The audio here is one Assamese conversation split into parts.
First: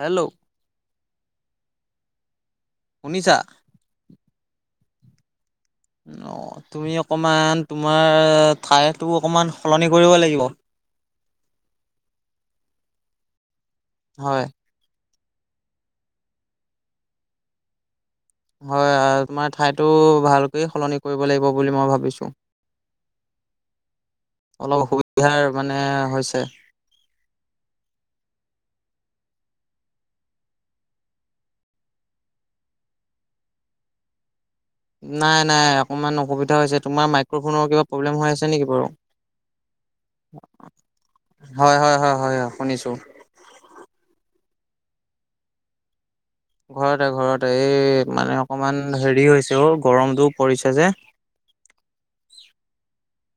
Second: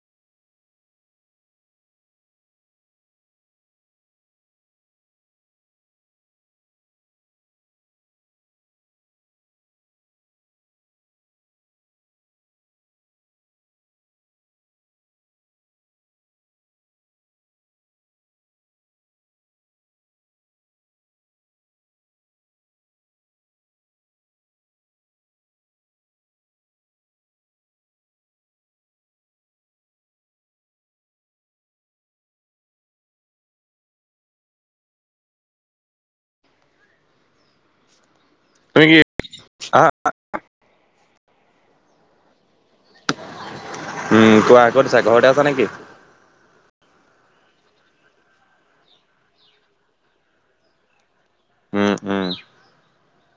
হেল্ল' শুনিছা অ তুমি অকণমান তোমাৰ ঠাইটো অকণমান সলনি কৰিব লাগিব হয় হয় তোমাৰ ঠাইটো ভালকৈ সলনি কৰিব লাগিব বুলি মই ভাবিছো অলপ অসুবিধাৰ মানে হৈছে নাই নাই অকমান অসুবিধা হৈছে তোমাৰ মাই মাক্ৰফোনৰ কিবা প্ৰব্লেম হৈ আছে নেকি তুমি বাৰু কি আহ হয় হয় হয় হয় অ শুনিছো উম কোৱা ক'ত আছা ঘৰতে আছা নেকি ঘৰতে ঘৰতে এই মানে অকমান হেৰি হৈছে অ গৰমটো পৰিছে যে উম উম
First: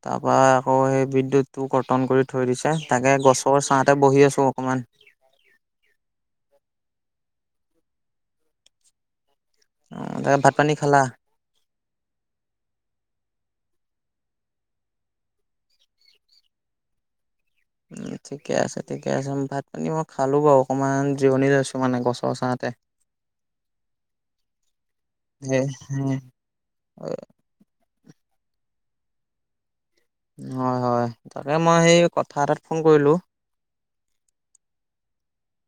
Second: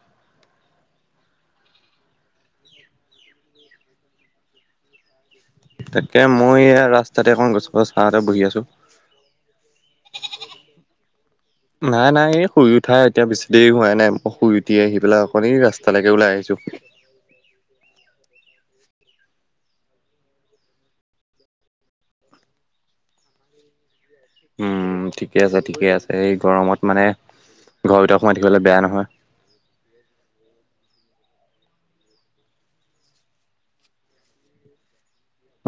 তাৰ পৰা আকৌ সেই বিদ্যুতটো কৰ্তন কৰি থৈ দিছে তাকে গছৰ ছাঁতে বহি আছো অকমান তাকে মই এইয়া ৰাস্তাতে এখন গছ গছ ছাঁতে বহি আছো ভাত পানী খালা নাই নাই এই শুই উঠা এতিয়া বেছি দেৰি হোৱাই নাই মই শুই উঠি আহি পেলাই অকণ এই ৰাস্তালৈকে ওলাই আহিছো উম ঠিকে আছে ঠিকে আছে ভাত পানী মই খালো বাৰু অকণমান জিৰণি লৈছো মানে গছৰ ছাঁতে উম ঠিকে হে আছে ঠিকে আছে হে এই গৰমত মানে ঘৰৰ ভিতৰত সোমাই থাকিবলে বেয়া নহয় হয় হয় তাকে মই সেই কথা এটাত ফোন কৰিলোঁ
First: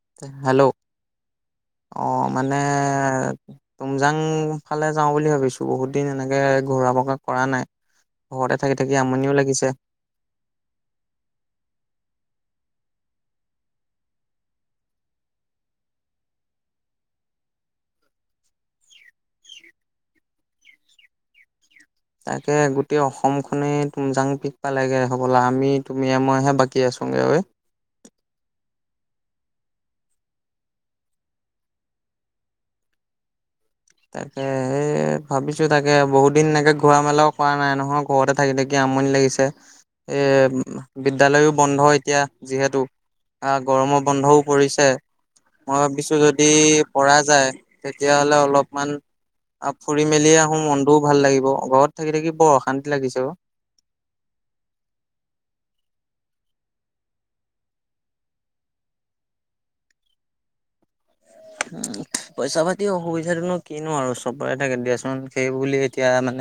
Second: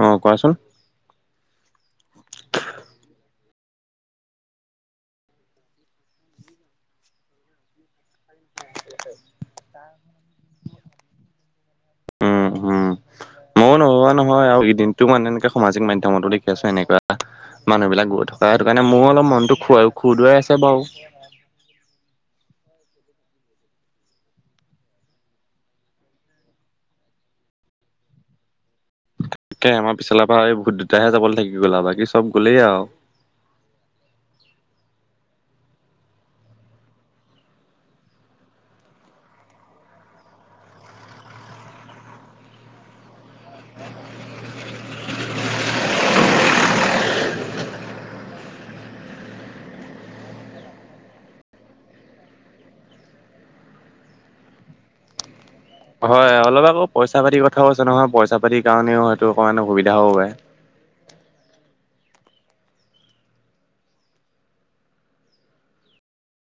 অ কোৱাচোন হেল্ল' অ মানে তুমজাং ফালে যাওঁ বুলি ভাবিছো বহুত দিন এনেকে ঘূৰা পকা কৰা নাই ঘৰতে থাকি থাকি আমনিও লাগিছে উম উম মইয়ো নভৱা নহয় আৰু এই দিনটো মানে এনেকে সামাজিক মাধ্যমতো দেখি আছো এনেকুৱা মানুহবিলাক গৈ থকা সেইটো কাৰণে মোৰো অলপ মনটো খুৱাই খুদোৱাই আছে বাৰু তাকে গোটেই অসমখনেই তুমজাং পিক পালেগে হ'বলা আমি তুমিয়ে মই হে বাকী আছোগৈ ঐ তাকে আমাৰ পিছলাৰ পৰা আমি দুটাহে যাবলৈ থাকি গ'লা আৰু বাকি চব গ'লেই আৰু তাকে সেই ভাবিছো তাকে বহুত দিন এনেকে ঘূৰা মেলাও কৰা নাই নহয় ঘৰতে থাকি থাকি আমনি লাগিছে এ বিদ্যালয়ো বন্ধ এতিয়া যিহেতু আৰু গৰমৰ বন্ধও পৰিছে মই ভাবিছো যদি পৰা যায় তেতিয়াহ'লে অলপ অকমান আ ফুৰি মেলিয়ে আহো মনটোও ভাল লাগিব ঘৰত থাকি থাকি বৰ অশান্তি লাগিছে অ হয় অলপ আকৌ পইচা পাতিৰ কথাও আছে নহয় পইচা পাতিৰ কাৰণেও হয়টো অকণমান অসুবিধা হ'ব পাৰে উম পইচা পাতিৰ অসুবিধা ত'নো কিনো আৰু চবৰে থাকে দিয়াচোন সেই বুলি এতিয়া মানে